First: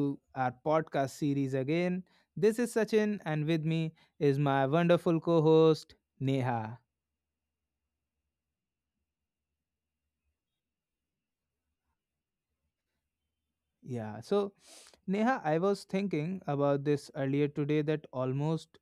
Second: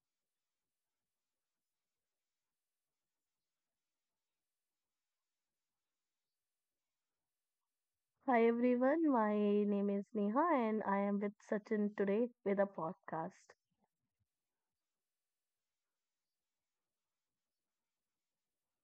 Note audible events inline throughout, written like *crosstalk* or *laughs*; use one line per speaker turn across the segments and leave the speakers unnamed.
to our podcast series again. This is Sachin, and with me is my wonderful co host, Neha.
Hi everyone, my name is Neha and I am with Sachin today with a podcast.
Yeah, so Neha, I was thinking about this earlier today that almost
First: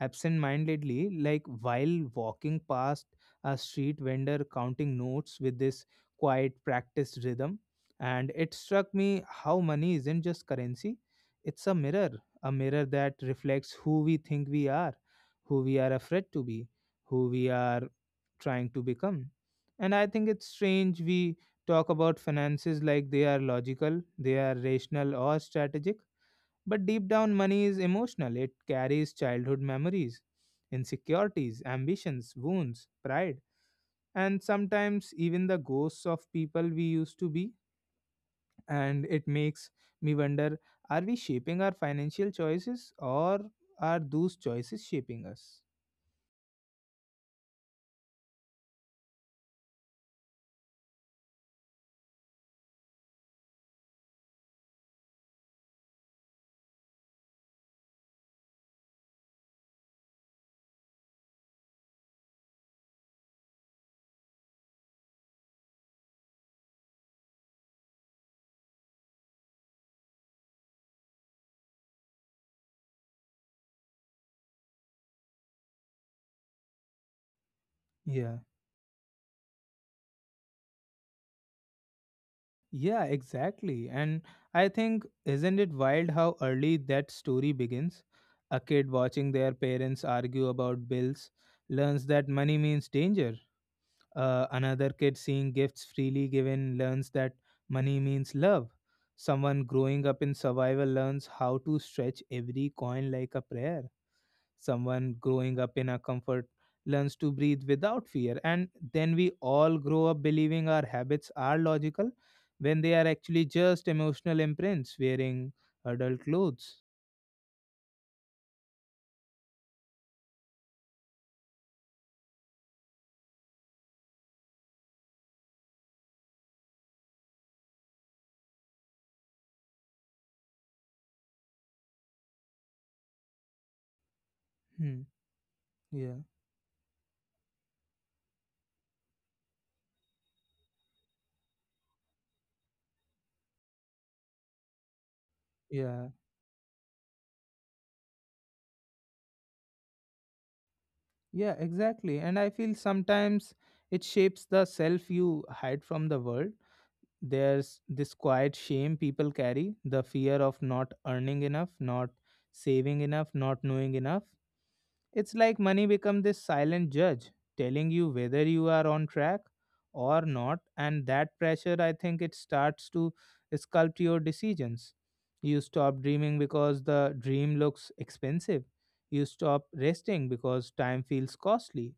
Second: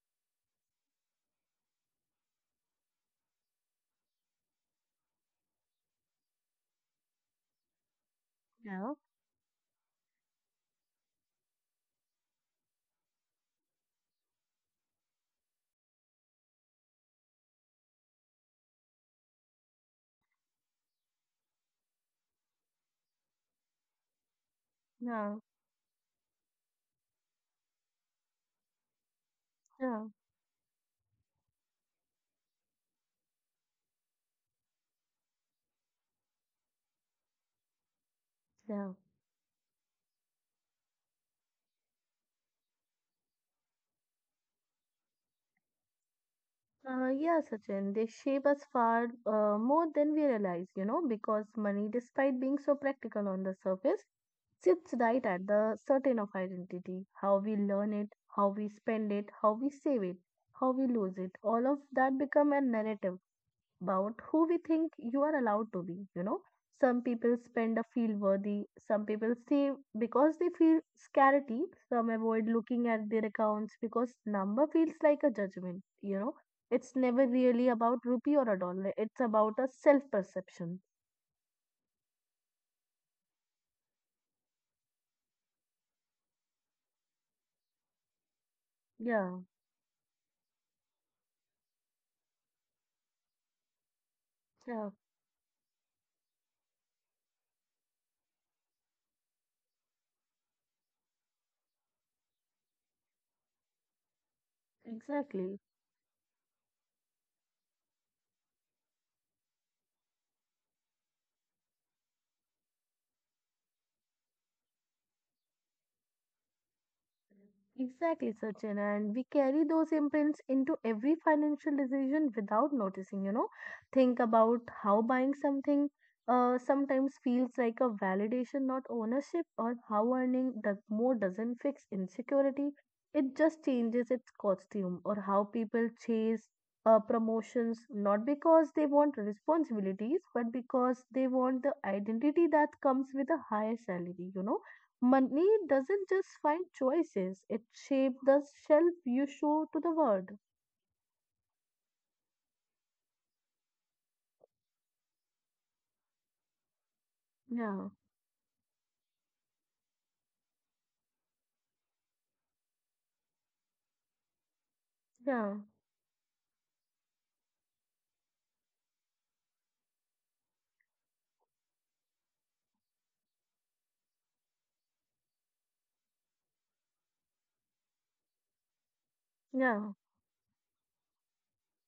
absent-mindedly, like while walking past a street vendor counting notes with this quiet practiced rhythm. And it struck
Yeah.
me how money isn't just currency, it's a mirror that reflects who we think we are, who we are afraid to be, who we are trying to become. And I think it's strange we talk about finances like they are logical, they are rational,
Yeah,
or strategic, but deep down, money is emotional. It carries childhood
yeah,
memories, insecurities, ambitions, wounds, pride, and sometimes even the ghosts of people we used to be.
yeah.
And it makes me wonder, are we shaping our financial choices, or are those choices shaping us?
Yeah, Sachin, they shape us far more than we realize, you know, because money, despite being so practical on the surface, sits right at the certain of identity, how we learn it, how we spend it, how we save it, how we lose it. All of that become a narrative about who we think you are allowed to be. You know, some people spend a feel worthy, some people save because they feel scarcity, some avoid looking at their accounts because number feels like a judgment. You know, it's never really about rupee
Yeah.
or a dollar, it's about a self perception.
Yeah, exactly. And I think, isn't it wild how early that story begins? A kid watching
Yeah,
their parents argue about bills learns that money means danger. Another
yeah,
kid seeing gifts freely given learns that money means love. Someone growing up in survival learns how to stretch every coin like a prayer. Someone growing
exactly.
up in a comfort learns to breathe without fear. And then we all grow up believing our habits are logical when they are actually just emotional imprints wearing adult clothes.
Exactly, Sachin. And we carry those imprints into every financial decision without noticing, you know. Think about how buying something sometimes feels like a validation, not ownership, or how earning the more doesn't fix insecurity. It just changes its
Hmm.
costume, or how people
Yeah.
chase promotions not because they want responsibilities, but because they want the identity that comes with a higher salary, you know. Money
Yeah.
doesn't just find choices, it shapes the shelf you show to the world.
Yeah, exactly. And I feel sometimes it shapes the self you hide from the world. There's
Yeah,
this quiet shame people carry, the fear of not earning enough, not saving enough, not knowing enough. It's like
yeah,
money become this silent judge telling you whether you are on track or not, and that pressure, I think, it starts to sculpt your decisions. You stop dreaming because the dream looks expensive, you stop
yeah.
resting because time feels costly,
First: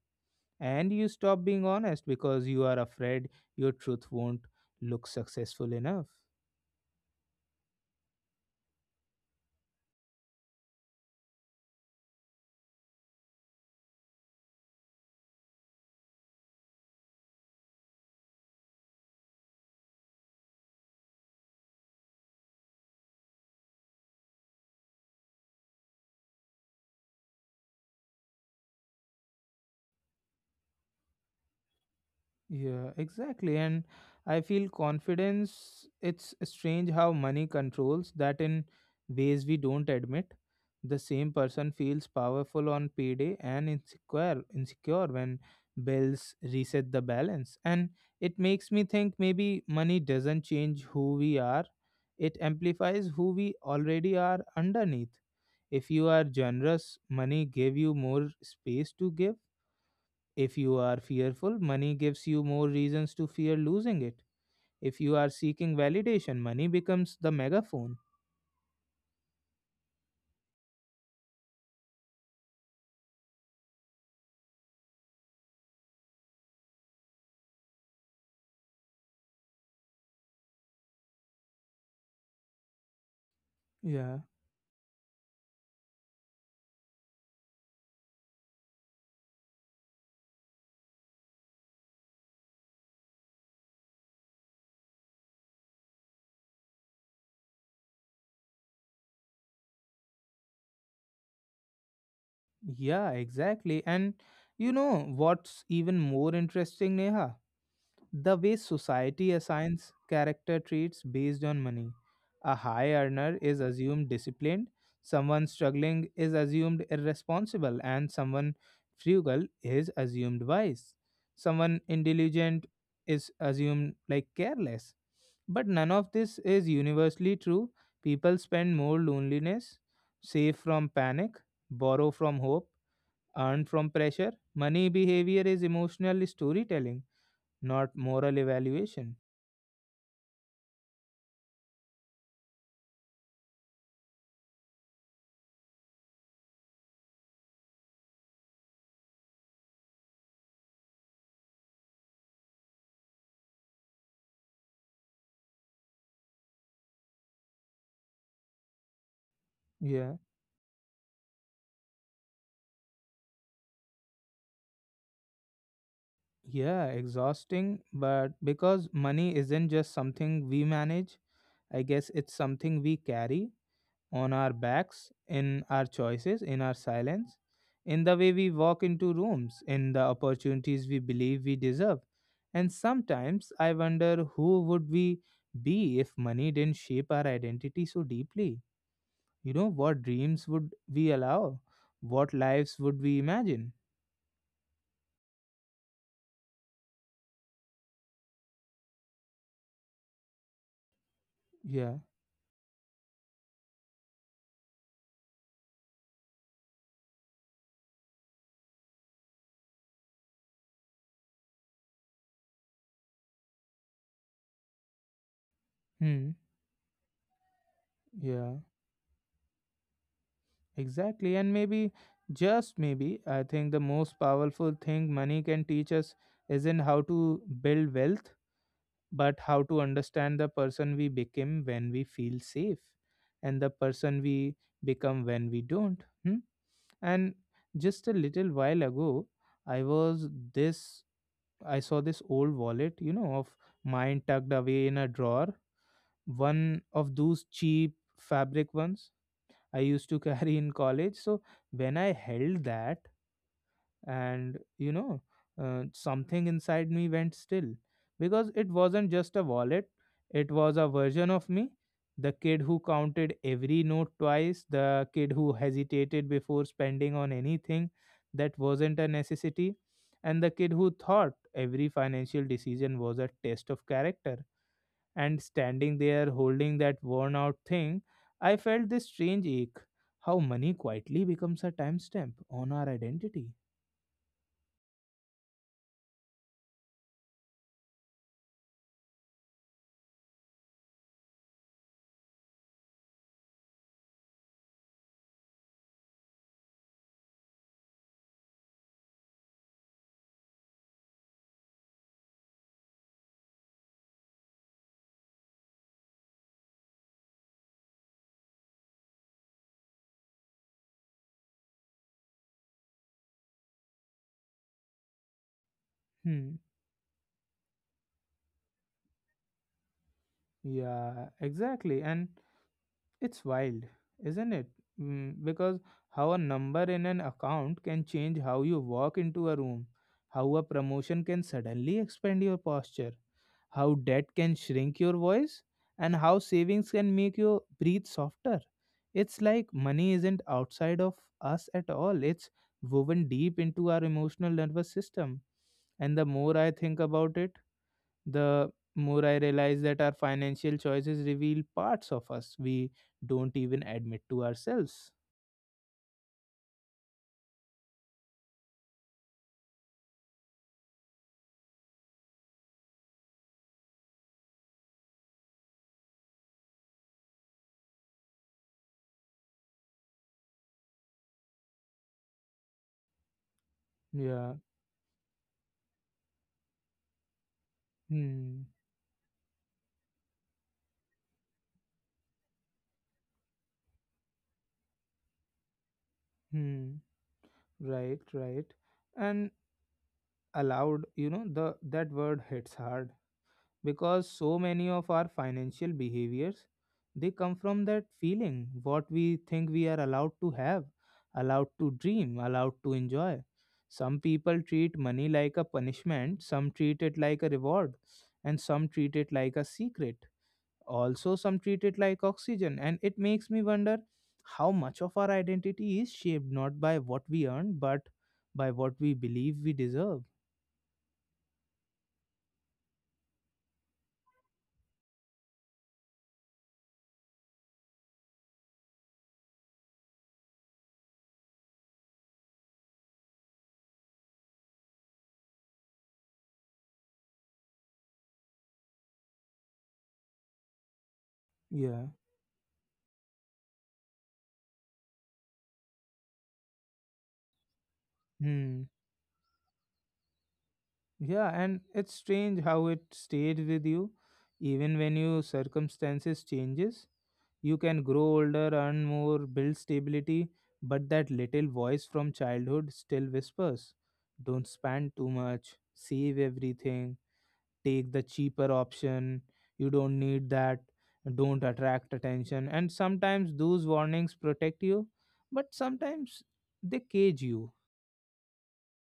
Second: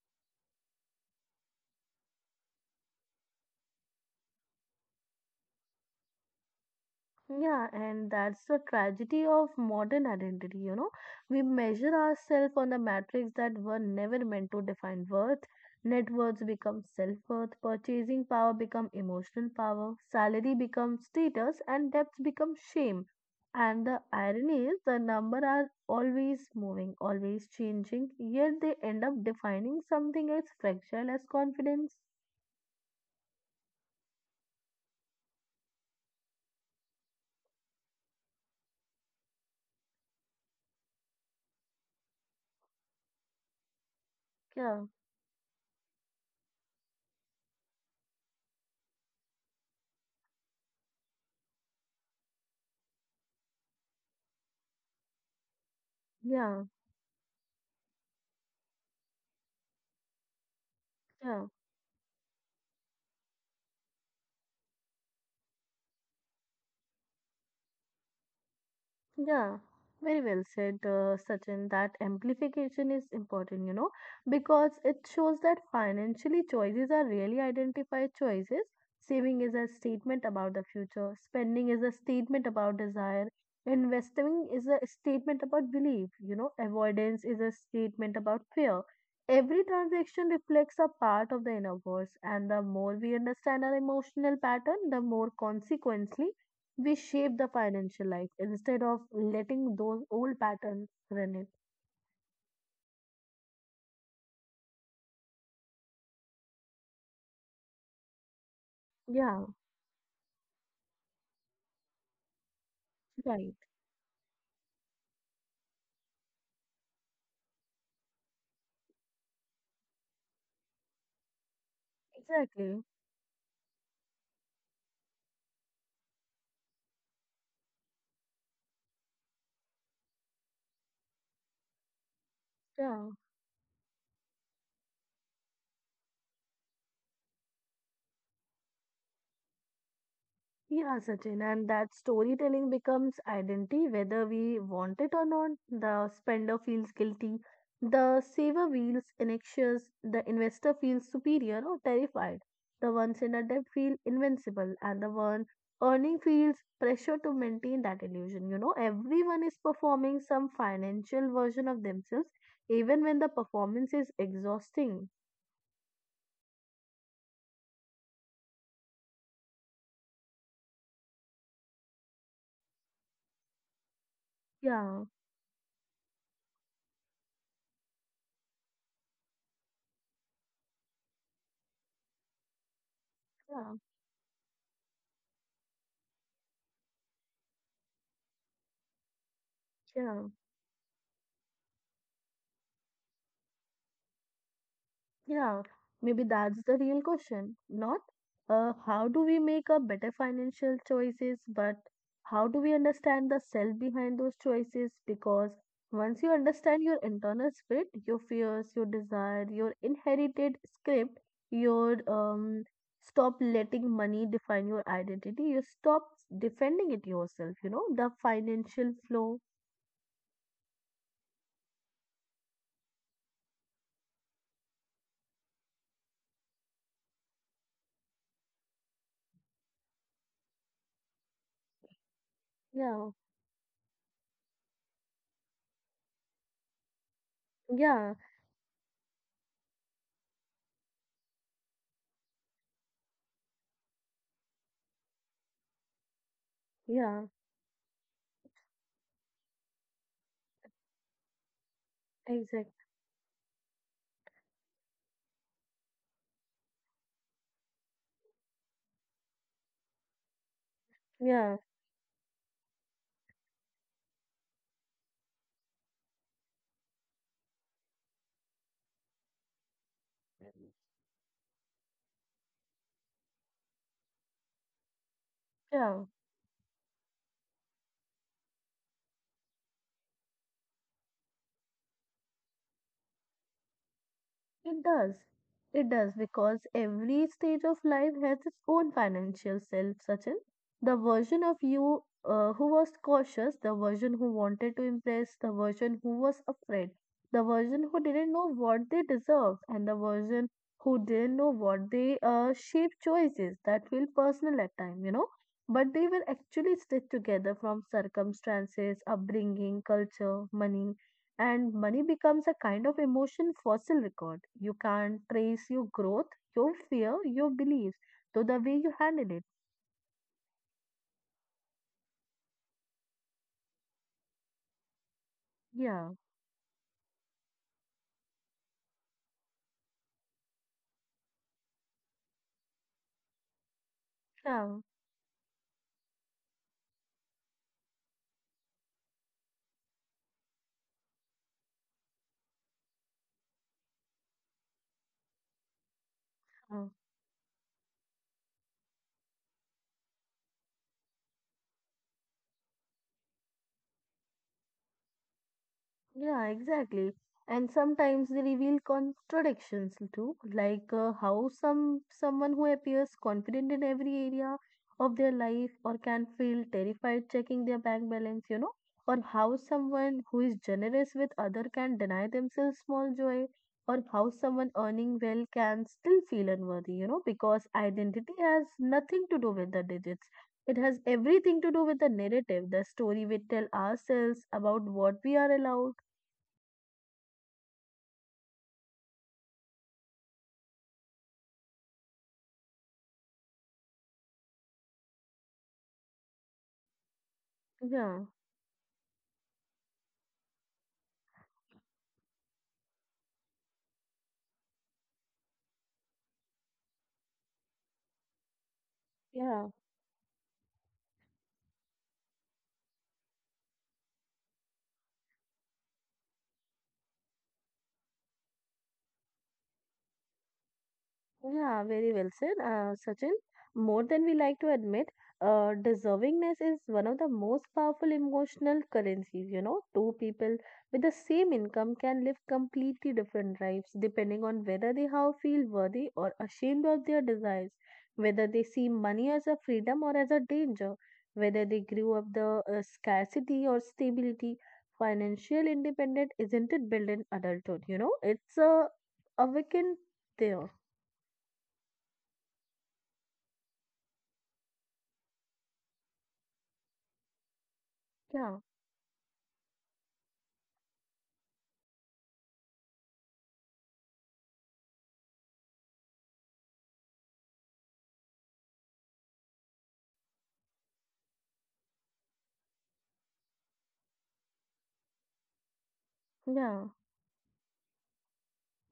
and you stop being honest because you are afraid your truth won't look successful enough.
Yeah, and that's the tragedy of modern identity, you know. We measure ourselves on the matrix that were never meant to define worth. Net worths become self-worth, purchasing power become emotional power, salary becomes status, and debts become shame. And the irony is the number are always moving, always changing, yet they end up defining something as fragile as confidence.
Yeah, exactly. And I feel confidence, it's strange how money controls that in ways we don't admit. The same person feels powerful on payday and insecure
Yeah,
insecure when bills reset the balance, and it makes me think maybe money doesn't change who we are, it amplifies who we already are underneath. If you are
yeah,
generous, money gave you more space to give. If you are
yeah.
fearful, money gives you more reasons to fear losing it. If you are seeking validation, money becomes the megaphone.
Yeah, very well said, Sachin. That amplification is important, you know, because it shows that financially choices are really identified choices. Saving is a statement about the future, spending is a statement about desire,
Yeah,
investing is a statement about belief, you know, avoidance is a statement about fear. Every transaction reflects a part of the inner voice, and the more we understand our emotional pattern, the more consequently we shape the financial life instead of letting those old patterns run it.
yeah, exactly. And you know what's even more interesting, Neha? The way society
Yeah,
assigns character traits based on money. A high earner is
right.
assumed disciplined, someone struggling is assumed irresponsible, and someone frugal is assumed wise. Someone intelligent
Exactly.
is assumed like careless. But none of this is universally true. People spend more loneliness, save from panic, borrow from hope,
Yeah.
earn from pressure. Money behavior is emotional storytelling, not moral evaluation.
Yeah, Sachin, and that storytelling becomes identity whether we want it or not. The spender feels guilty, the saver feels anxious, the investor feels superior or terrified, the ones in a debt feel invincible, and the one earning feels pressure to maintain that illusion. You know, everyone is
Yeah,
performing some financial version of themselves, even when the performance is exhausting.
yeah, exhausting. But because money isn't just something we manage, I guess it's something we carry on our
Yeah,
backs, in our choices, in our silence, in the way we walk into rooms, in the opportunities we believe we deserve. And sometimes
yeah,
I wonder, who would we be if money didn't shape our identity so deeply? You know, what
yeah.
dreams would we allow? What lives would we imagine?
Yeah, maybe that's the real question. Not how do we make a better financial choices, but
Yeah.
how do we understand the self behind those choices? Because once you understand your internal script, your fears, your desire, your inherited script, your stop letting money define your identity. You stop
Hmm.
defending it yourself. You know the
Yeah,
financial flow.
exactly. And maybe, just maybe, I think the most powerful thing money can teach us isn't how to build wealth, but how to understand the person we become when we feel safe
Yeah,
and the person we become when we don't. Hmm? And
yeah,
just a little while ago, I was this, I saw this old wallet, you know, of mine tucked away in a drawer, one
yeah.
of those cheap fabric ones I used to *laughs* carry in college. So when I held
Exactly.
that, and you know, something inside me went still because it wasn't just a wallet, it was a version of
Yeah.
me. The kid who counted every note twice, the kid who hesitated before spending on anything that wasn't a necessity, and the kid who thought every financial decision was a test of character, and
Yeah.
standing there holding that worn out thing, I felt this strange ache. How money quietly becomes a timestamp on our identity.
It does. It does because every stage of life has its own financial self, Sachin. The version of you who was cautious, the version who wanted to impress, the version who was afraid, the version who didn't know what they deserved, and the version who didn't know what they shape choices that feel personal at time, you know. But they were actually stitched together from circumstances, upbringing, culture, money, and money becomes a kind of emotion fossil record. You can't trace your growth,
Hmm.
your fear, your beliefs, to the way you handle it.
Yeah, exactly. And it's wild, isn't it? Mm, because
Yeah,
how a number in an account can change how you walk into a room, how a promotion can suddenly expand your posture, how debt can
yeah,
shrink your voice, and how savings can make you breathe softer. It's like money isn't outside of us at all, it's woven deep into our emotional nervous system. And the more I
yeah.
think about it, the more I realize that our financial choices reveal parts of us we don't even admit to ourselves.
Yeah, exactly. And sometimes they reveal contradictions too, like how someone who appears confident in every area of their life or can feel terrified checking their bank balance, you know, or how someone who is generous with other can deny themselves small joy, or how
Yeah.
someone earning well can still feel unworthy, you know, because identity has
Hmm.
nothing to do with the digits. It has everything to do with the narrative, the story we tell ourselves about what we are allowed.
Hmm. Right. Right. And allowed, you know, the that word hits hard because so many of our financial behaviors, they come from that
Yeah,
feeling, what we think we are allowed to have, allowed to dream, allowed to enjoy. Some people treat money like a punishment, some treat it like a reward, and some treat it like
yeah.
a secret, also some treat it like oxygen, and it makes me wonder how much of our identity is shaped not by what we earn but by what we believe we deserve.
Yeah, very well said, Sachin. More than we like to admit, deservingness is one of the most powerful emotional currencies. You know, two people with the same income can live completely different lives depending on whether they how feel worthy or ashamed of their desires, whether they see money as a freedom or as a danger, whether they grew
Yeah.
up the scarcity or stability. Financial independence isn't it built in adulthood? You know, it's a
hmm
awakened there.
Yeah, and it's strange how it stayed with you even when your circumstances changes. You can grow
Yeah.
older, earn more, build stability, but that little voice from childhood still whispers, don't spend too much, save everything, take the cheaper option, you don't need that, don't attract attention. And sometimes those warnings protect you, but sometimes
Yeah,
they cage you.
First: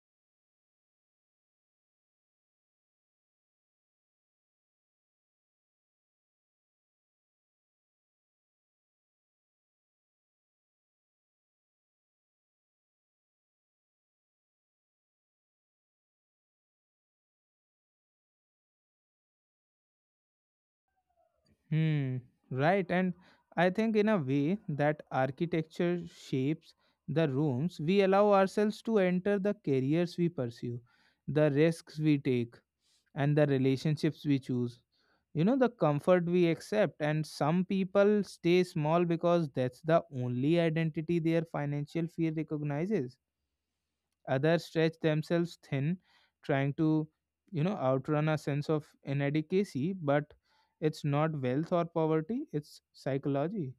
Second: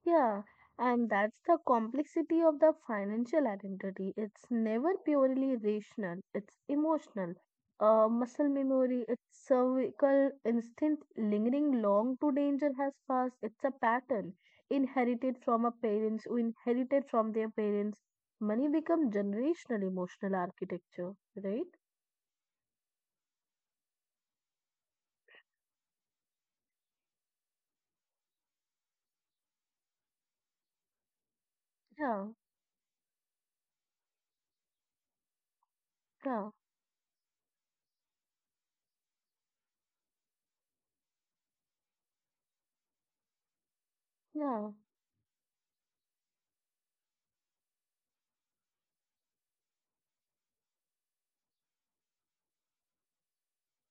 yeah. And that's the complexity of the financial identity. It's never purely rational, it's emotional. Muscle memory, it's cervical instinct lingering long to danger has passed. It's a pattern inherited from our parents, who inherited from their parents. Money become generational emotional architecture, right?
Hmm, right. And I think, in a way, that architecture shapes the rooms we allow ourselves to enter, the careers we pursue, the risks
Yeah,
we take, and the relationships we choose. You know, the comfort
yeah,
we accept. And some people stay small because that's the only identity their financial fear recognizes.
yeah.
Others stretch themselves thin, trying to, you know, outrun a sense of inadequacy, but it's not wealth or poverty, it's psychology.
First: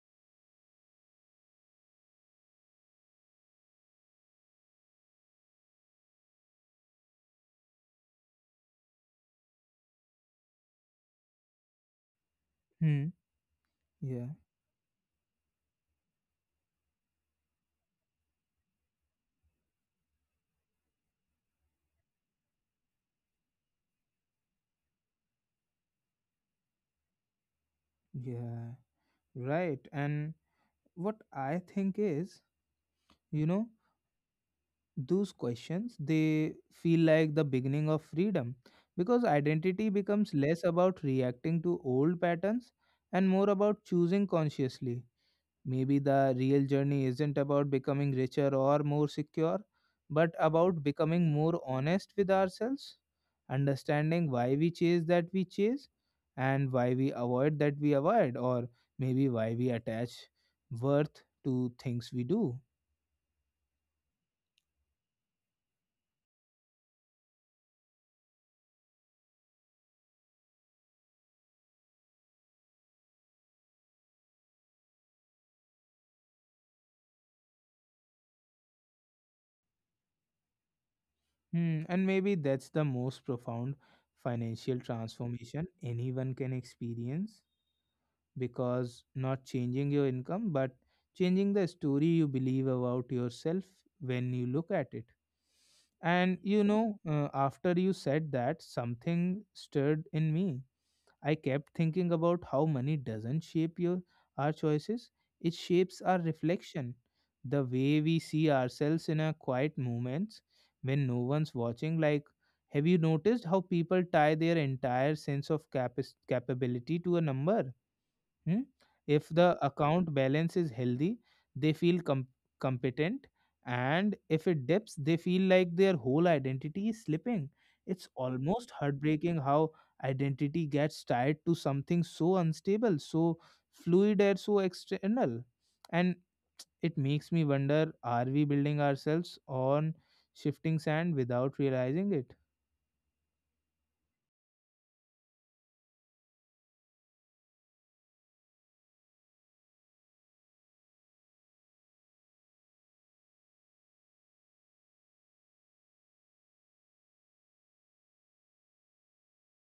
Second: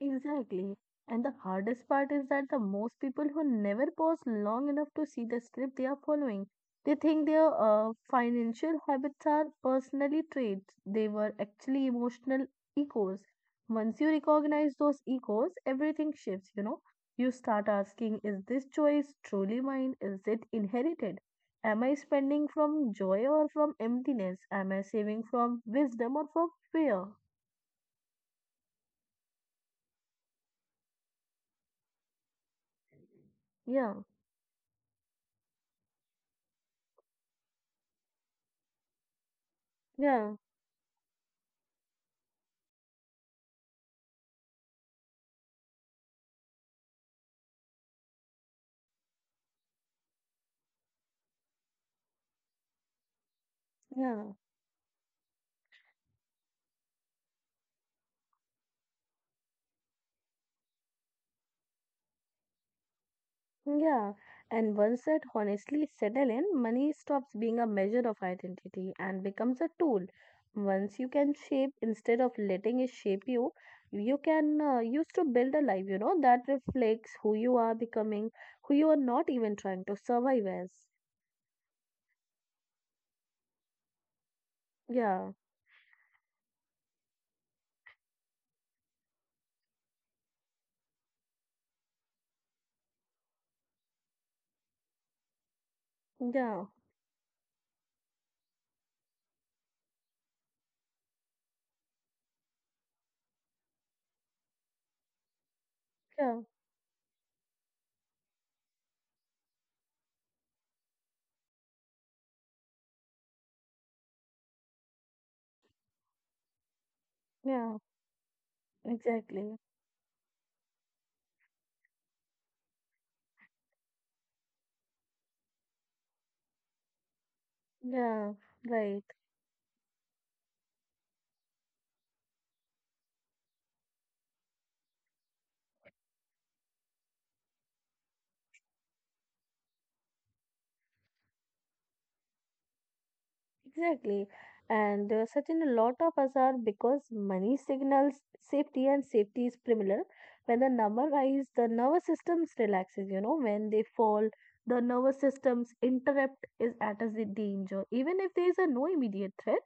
Exactly. And the hardest part is that the most people who never pause long enough to see the script they are following, they think their financial habits are personally traits. They were actually emotional
Hmm.
echoes. Once you
Yeah.
recognize those echoes, everything shifts, you know. You start asking, is this choice truly mine? Is it inherited? Am I spending from joy or from emptiness? Am I saving from wisdom or from fear?
Yeah. Right. And what I think is, you know,
Yeah,
those questions, they feel like the beginning of freedom because identity becomes
yeah,
less about reacting to old patterns and more about choosing consciously. Maybe the real journey isn't about becoming richer or more secure, but about becoming more honest with ourselves, understanding
yeah.
why we chase that we chase, and why we avoid that we avoid, or maybe why we attach worth to things we do.
Yeah, and once that honestly settle in, money stops being a measure of identity and becomes a tool. Once you can shape, instead of letting it shape you, you can use to build a life, you know, that reflects who you are becoming, who you are not even trying to survive as.
Hmm, and maybe that's the most profound financial
Yeah,
transformation anyone can experience, because not changing your income but changing the story you believe about yourself when you look at it. And you
yeah,
know, after you said that, something stirred in me. I kept thinking about how money doesn't shape your, our choices, it shapes our
yeah,
reflection, the way we see ourselves in our quiet moments when no one's watching. Like, have you noticed how people tie their entire sense of capability to a number?
yeah,
Hmm? If
exactly.
the account balance is healthy, they feel competent. And if it dips, they feel like their whole identity is slipping. It's
Yeah,
almost
right.
heartbreaking how identity gets tied to something so unstable, so fluid, and so external. And it makes me wonder, are we building ourselves on shifting sand without realizing it?
Exactly. And such a lot of us are because money signals safety and safety is similar. When the number rise, the nervous systems relaxes, you know, when they fall, the nervous systems interrupt is at a danger. Even if there is a no immediate threat,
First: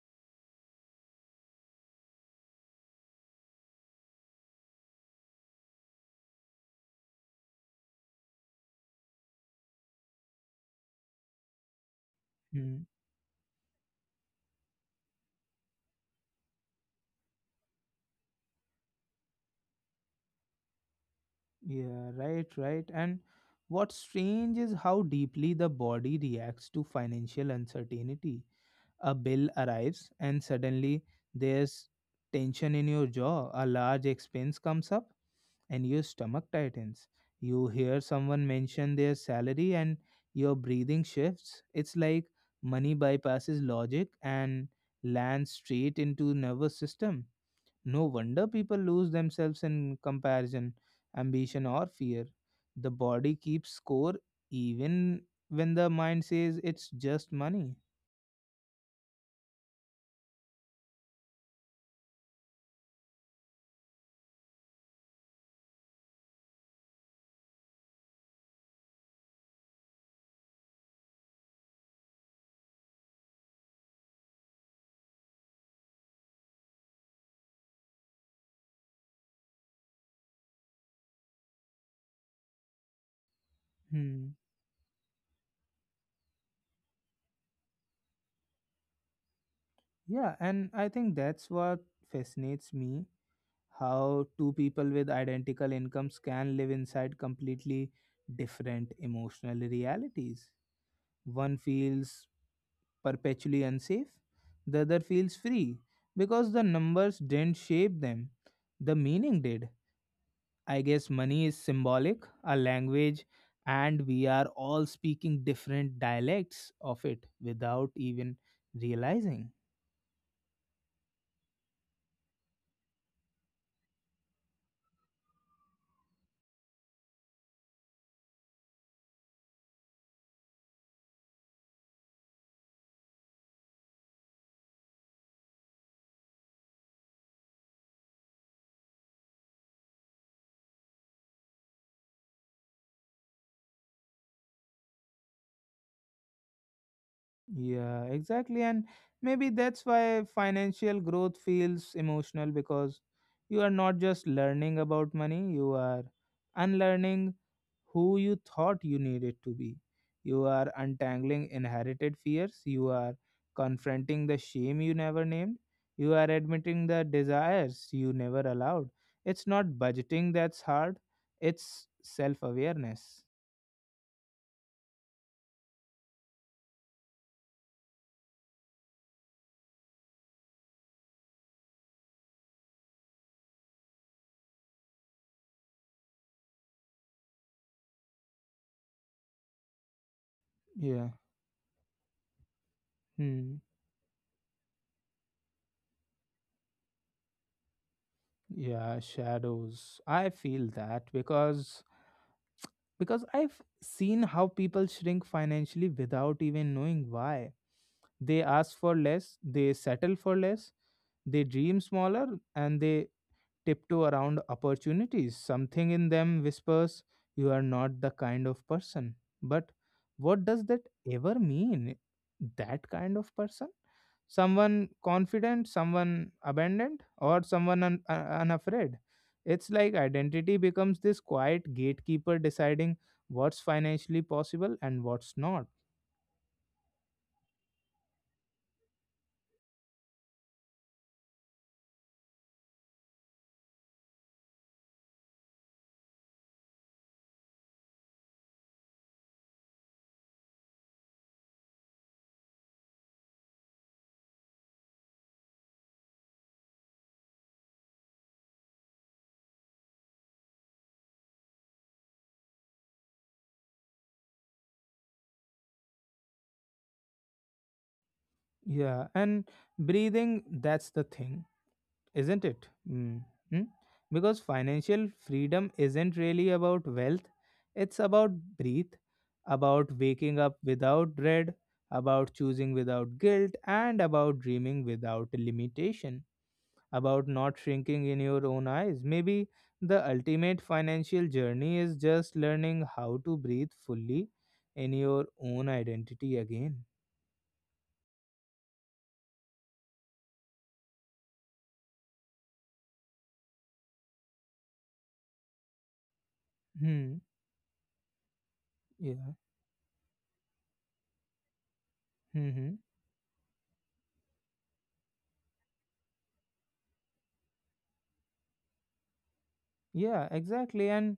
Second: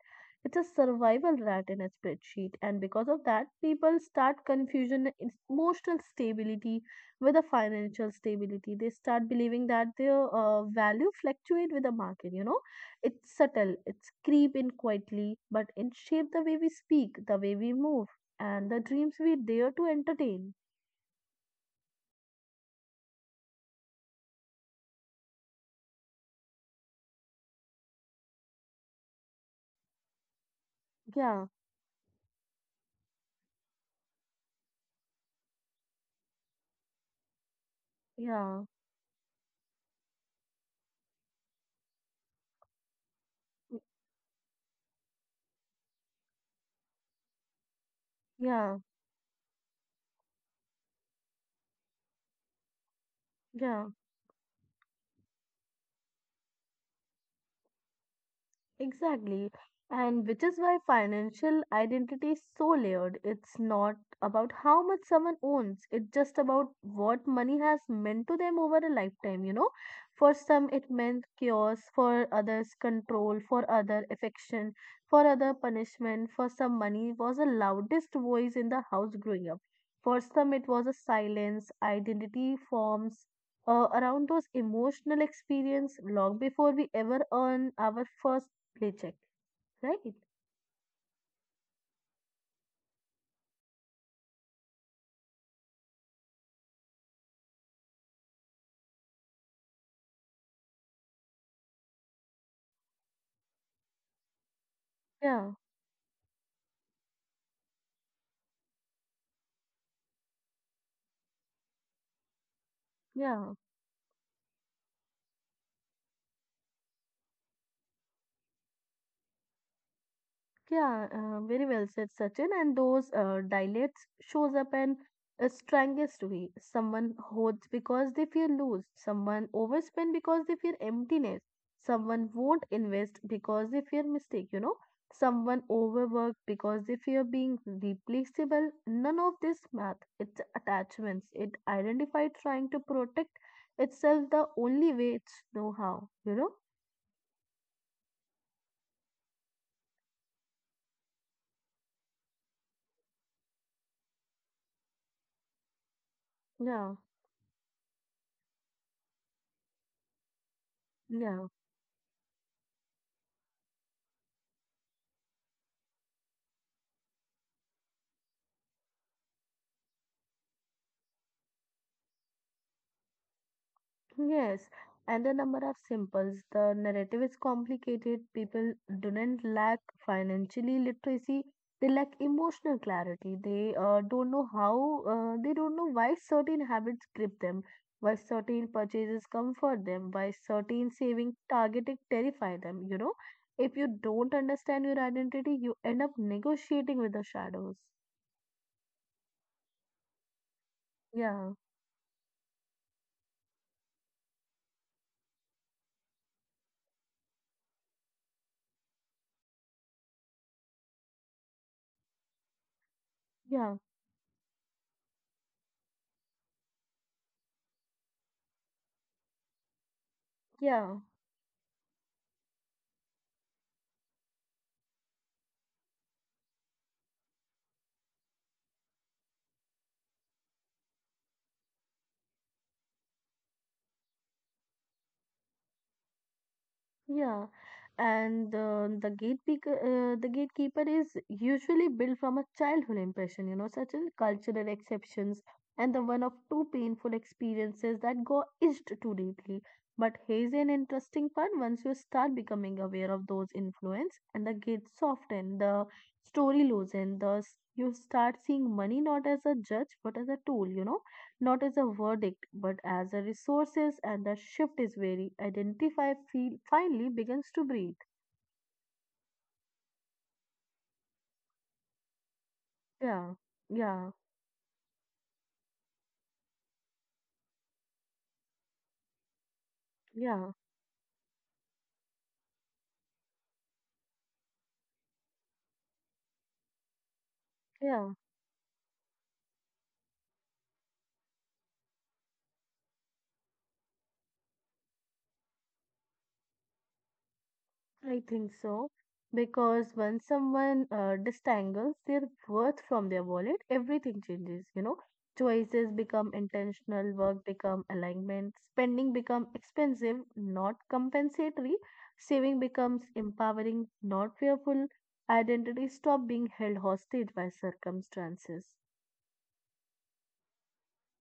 it's a survival rat in a spreadsheet. And because of that, people start confusion in emotional stability with the financial stability. They start believing that their value fluctuate with the market, you know.
Hmm.
It's subtle, it's creep in quietly, but it shape the way we speak, the way we move, and the dreams we dare to entertain.
Yeah, right, right. And what's strange is how deeply the body reacts to financial uncertainty. A bill arrives, and suddenly
Yeah,
there's tension in your jaw. A large expense comes up, and your stomach tightens. You hear someone
yeah,
mention their salary, and your breathing shifts. It's like money bypasses logic and lands straight into nervous system. No wonder
yeah,
people lose themselves in comparison, ambition, or fear. The body keeps
yeah.
score even when the mind says it's just money.
Exactly. And which is why financial identity is so layered. It's not about how much someone owns, it's just about what money has meant to them over a lifetime, you know. For some, it meant chaos, for others, control, for other, affection, for other, punishment. For some, money was the loudest voice in the house growing up. For some, it was a silence, identity forms, around
Hmm.
those emotional experience long before we ever earn our first reject, right?
Yeah, and I think that's what fascinates me, how two people with identical incomes can live inside completely different emotional realities. One feels perpetually unsafe, the other feels
Yeah,
free because the numbers didn't shape them, the meaning did. I guess money is symbolic, a language,
yeah,
and we are all speaking different dialects of it without even realizing.
yeah. Very well said, Sachin. And those dilates shows up in a strongest way. Someone hoards because they fear lose. Someone overspend because they fear emptiness. Someone won't invest because they fear mistake. You know, someone overwork because they fear being replaceable. None of this math. It's attachments. It identified trying to protect itself the only way it's know how. You know.
Yeah, exactly. And maybe that's why financial growth feels emotional, because you are not just learning about money, you are
Yeah.
unlearning who you thought you needed to be. You are
Yeah.
untangling inherited fears, you are confronting the shame you never named, you are admitting the desires you never allowed. It's not budgeting that's hard, it's self awareness.
Yes, and the number of symbols. The narrative is complicated. People do not lack financially literacy. They lack emotional clarity. They don't know why certain habits grip them, why certain purchases comfort them, why certain
Yeah.
saving targeting terrify them. You know,
Hmm.
if you don't understand your identity, you end up negotiating with the shadows.
Yeah, shadows. I feel that
Yeah,
because I've seen how people shrink financially without even knowing why. They ask for less, they settle for less, they dream smaller, and they
yeah,
tiptoe around opportunities. Something in them whispers, "You are not the kind of person." But what does that
yeah.
ever mean? That kind of person? Someone confident, someone abandoned, or someone unafraid. It's like identity becomes this quiet gatekeeper deciding what's financially possible and what's not.
Yeah, and the gatekeeper is usually built from a childhood impression, you know, such as cultural exceptions and the one of two painful experiences that go itched too deeply. But here's an interesting part: once you start becoming aware of those influence, and the gates soften, the story loosens, thus you start seeing money not as a judge but as a tool, you know, not as a verdict, but as a resources, and the shift is very identify feel finally begins to breathe.
Yeah, and breathing, that's the thing, isn't it? Mm.
Yeah,
Mm?
yeah,
Because financial freedom isn't really about wealth, it's about breathe, about waking
yeah,
up without dread, about choosing without guilt, and about dreaming without limitation, about not shrinking
yeah.
in your own eyes. Maybe the ultimate financial journey is just learning how to breathe fully in your own identity again.
I think so. Because when someone distangles their worth from their wallet, everything changes, you know. Choices become intentional,
Hmm.
work become alignment, spending
Yeah.
become expensive, not compensatory, saving
Hmm.
becomes empowering, not fearful, identity stop being held hostage by circumstances.
Yeah, exactly. And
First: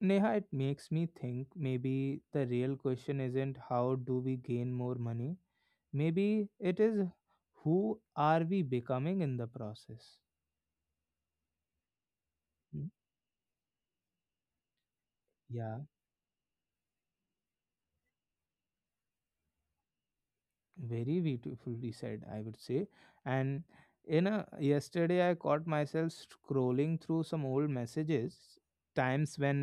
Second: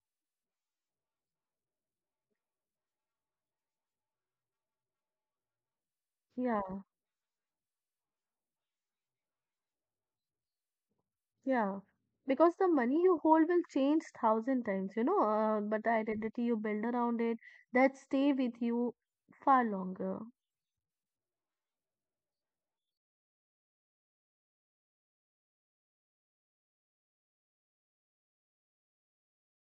Neha, it makes me think, maybe the real question isn't how do we gain more money? Maybe it
Yeah.
is, who are we becoming in the process?
Yeah, because the
Mm.
money you hold will change thousand times, you know,
Yeah,
but the identity you build around it, that stay with you far longer.
very beautifully said, I would say. And you know, yesterday I caught myself scrolling through some old messages, times when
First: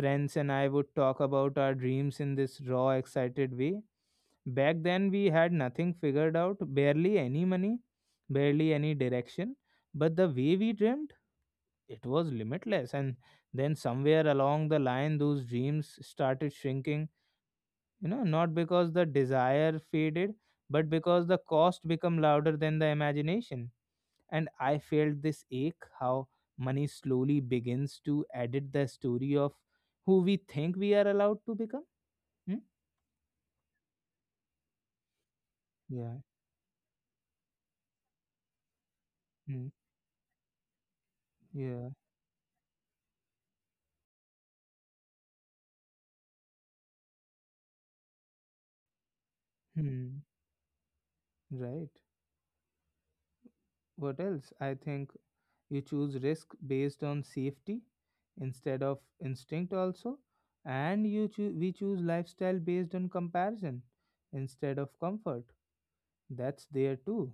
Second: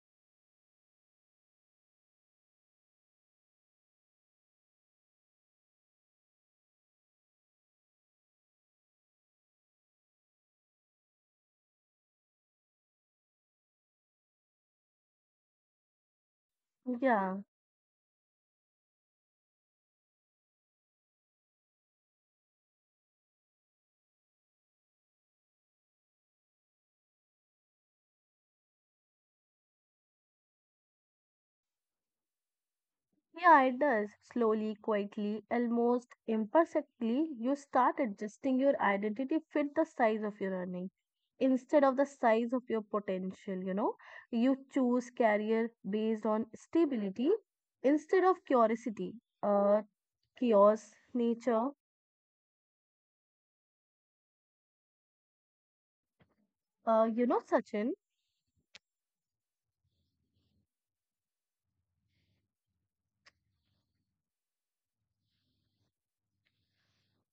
friends and I would talk about our dreams in this raw, excited way. Back then we had nothing figured out, barely any money, barely any direction, but the way we dreamed, it was limitless. And then somewhere along the line those dreams started shrinking,
Yeah,
you know, not because the desire faded, but because the cost become louder than the imagination. And I felt this ache, how money slowly begins to edit the story of who we think we are allowed to become. Hmm?
yeah, it does. Slowly, quietly, almost
Yeah.
imperfectly, you start adjusting your identity
Hmm.
fit the size of your earning instead
Yeah.
of the size of your potential, you know. You choose career based on stability instead of curiosity, uh,
Hmm.
chaos, nature.
Right. What else, I think you choose risk based on
You know,
safety
Sachin.
instead of instinct also, and we choose lifestyle based on comparison instead of comfort. That's there too.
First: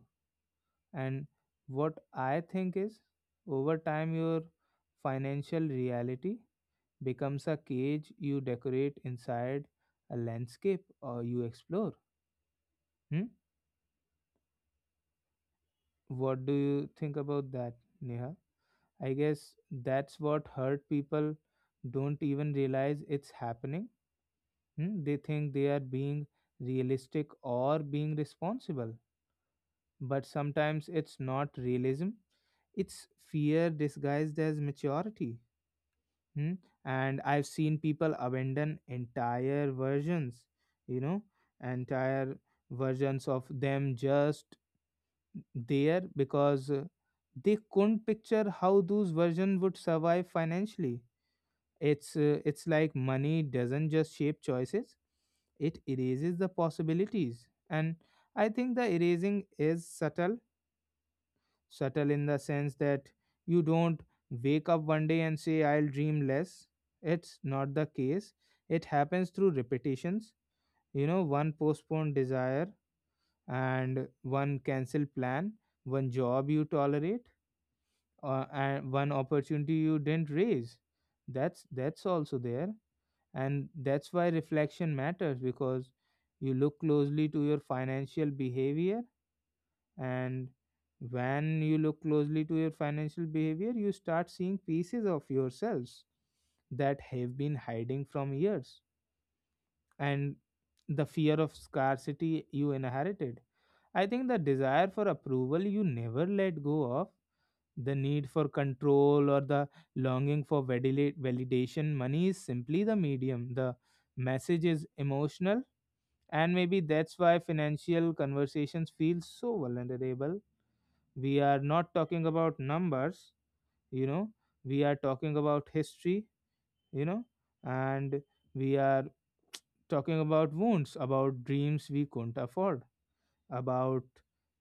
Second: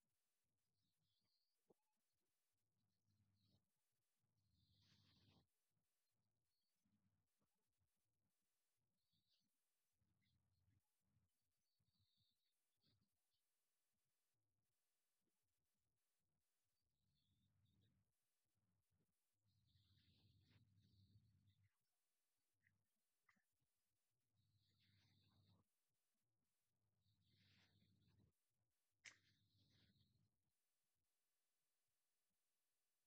And what I think is, over time, your financial reality becomes a cage you decorate inside, a landscape or you explore. Hmm? What do you think about that, Neha? I guess that's what hurt, people don't even realize it's happening. Hmm? They think they are being realistic or being responsible, but sometimes it's not realism, it's fear disguised as maturity. Hmm? And I've seen people abandon entire versions, you know, entire versions of them just there because they couldn't picture how those versions would survive financially. It's like money doesn't just shape choices; it erases the possibilities. And I think the erasing is subtle. Subtle in the sense that you don't wake up one day and say, I'll dream less. It's not the case. It happens through repetitions. You know, one postponed desire, and one cancelled plan, one job you tolerate, and one opportunity you didn't raise. That's also there, and that's why reflection matters, because you look closely to your financial behavior, and when you look closely to your financial behavior, you start seeing pieces of yourselves that have been hiding from years. And the fear of scarcity you inherited, I think, the desire for approval you never let go of, the need for control, or the longing for validation. Money is simply the medium. The message is emotional, and maybe that's why financial conversations feel so vulnerable. We are not talking about numbers, you know, we are talking about history, you know, and we are talking about wounds, about dreams we couldn't afford, about